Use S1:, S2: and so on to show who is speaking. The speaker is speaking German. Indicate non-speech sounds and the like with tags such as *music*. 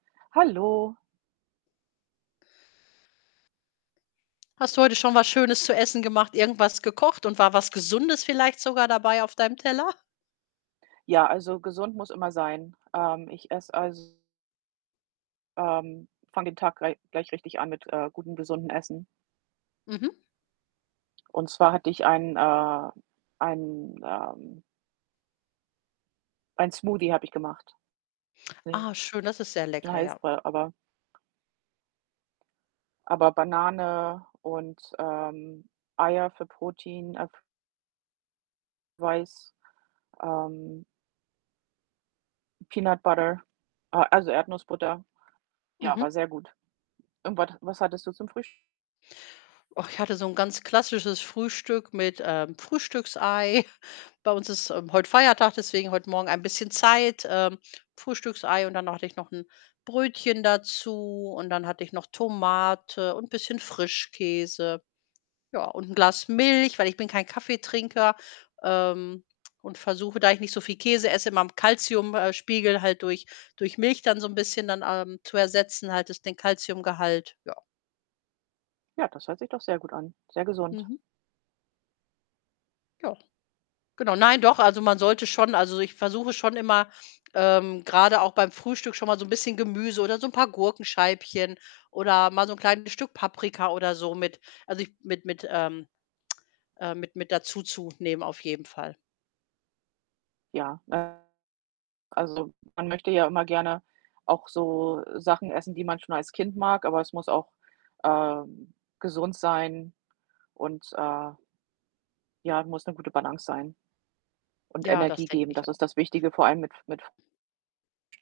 S1: Hallo.
S2: Hast du heute schon was Schönes zu Essen gemacht? Irgendwas gekocht und war was G esundes vielleicht sogar dabei auf deinem Teller?
S1: Ja, also, gesund muss immer sein. Ähm, ich esse, also ähm, fange den Tag glei gleich richtig an mit, äh, gutem, gesunden Essen.
S2: Mhm.
S1: Und zwar hatte ich einen, äh einen, ähm einen Smoothie habe ich gemacht. *unintelligible*
S2: Ah, schön, das ist sehr lecker, ja.
S1: heißt der, aber aber Banane und, ähm, Eier für Protein, äh f weiß, ähm Peanut Butter äh, also, Erdnussbutter. Ja, war
S2: Mhm.
S1: sehr gut und wat was hattest du zum Frühs
S2: Ach, ich hatte so 'n ganz klassisches Frühstück mit, ähm, Frühstücksei. Bei uns ist, ähm, heute Feiertag, deswegen heute Morgen ein bisschen Zeit, ähm, Frühstücksei und dann hatte ich noch 'n Brötchen dazu und dann hatte ich noch Tomate und 'n bisschen Frischkäse. Ja, und 'n Glas Milch, weil ich bin kein Kaffeetrinker, ähm, und versuche, da ich nicht so viel Käse esse, meinem Kalzium äh, Spiegel halt durch durch Milch dann so 'n bisschen dann, ähm, zu ersetzen, halt das den Kalziumgehalt, ja.
S1: Ja, das hört sich doch sehr gut an, sehr gesund.
S2: Mhm. Ja. Genau. Nein, doch, also, man sollte schon also, ich versuche schon immer, ähm, grade auch beim Frühstück schon mal so 'n bisschen Gemüse oder so 'n paar Gurkenscheibchen oder mal so 'n kleines Stück Paprika oder so mit also, ich mit mit, ähm, *tsk* äh mit mit dazu zu nehmen auf jeden Fall.
S1: Ja, *unintelligible* also, man möchte ja immer gerne auch so Sachen essen, die man schon als Kind mag, aber es muss auch, ähm, gesund sein und, äh ja, muss 'ne gute Balance sein und
S2: Ja, das
S1: Energie
S2: denke
S1: geben. Das
S2: ich auch.
S1: ist das Wichtige, vor allem mit F mit F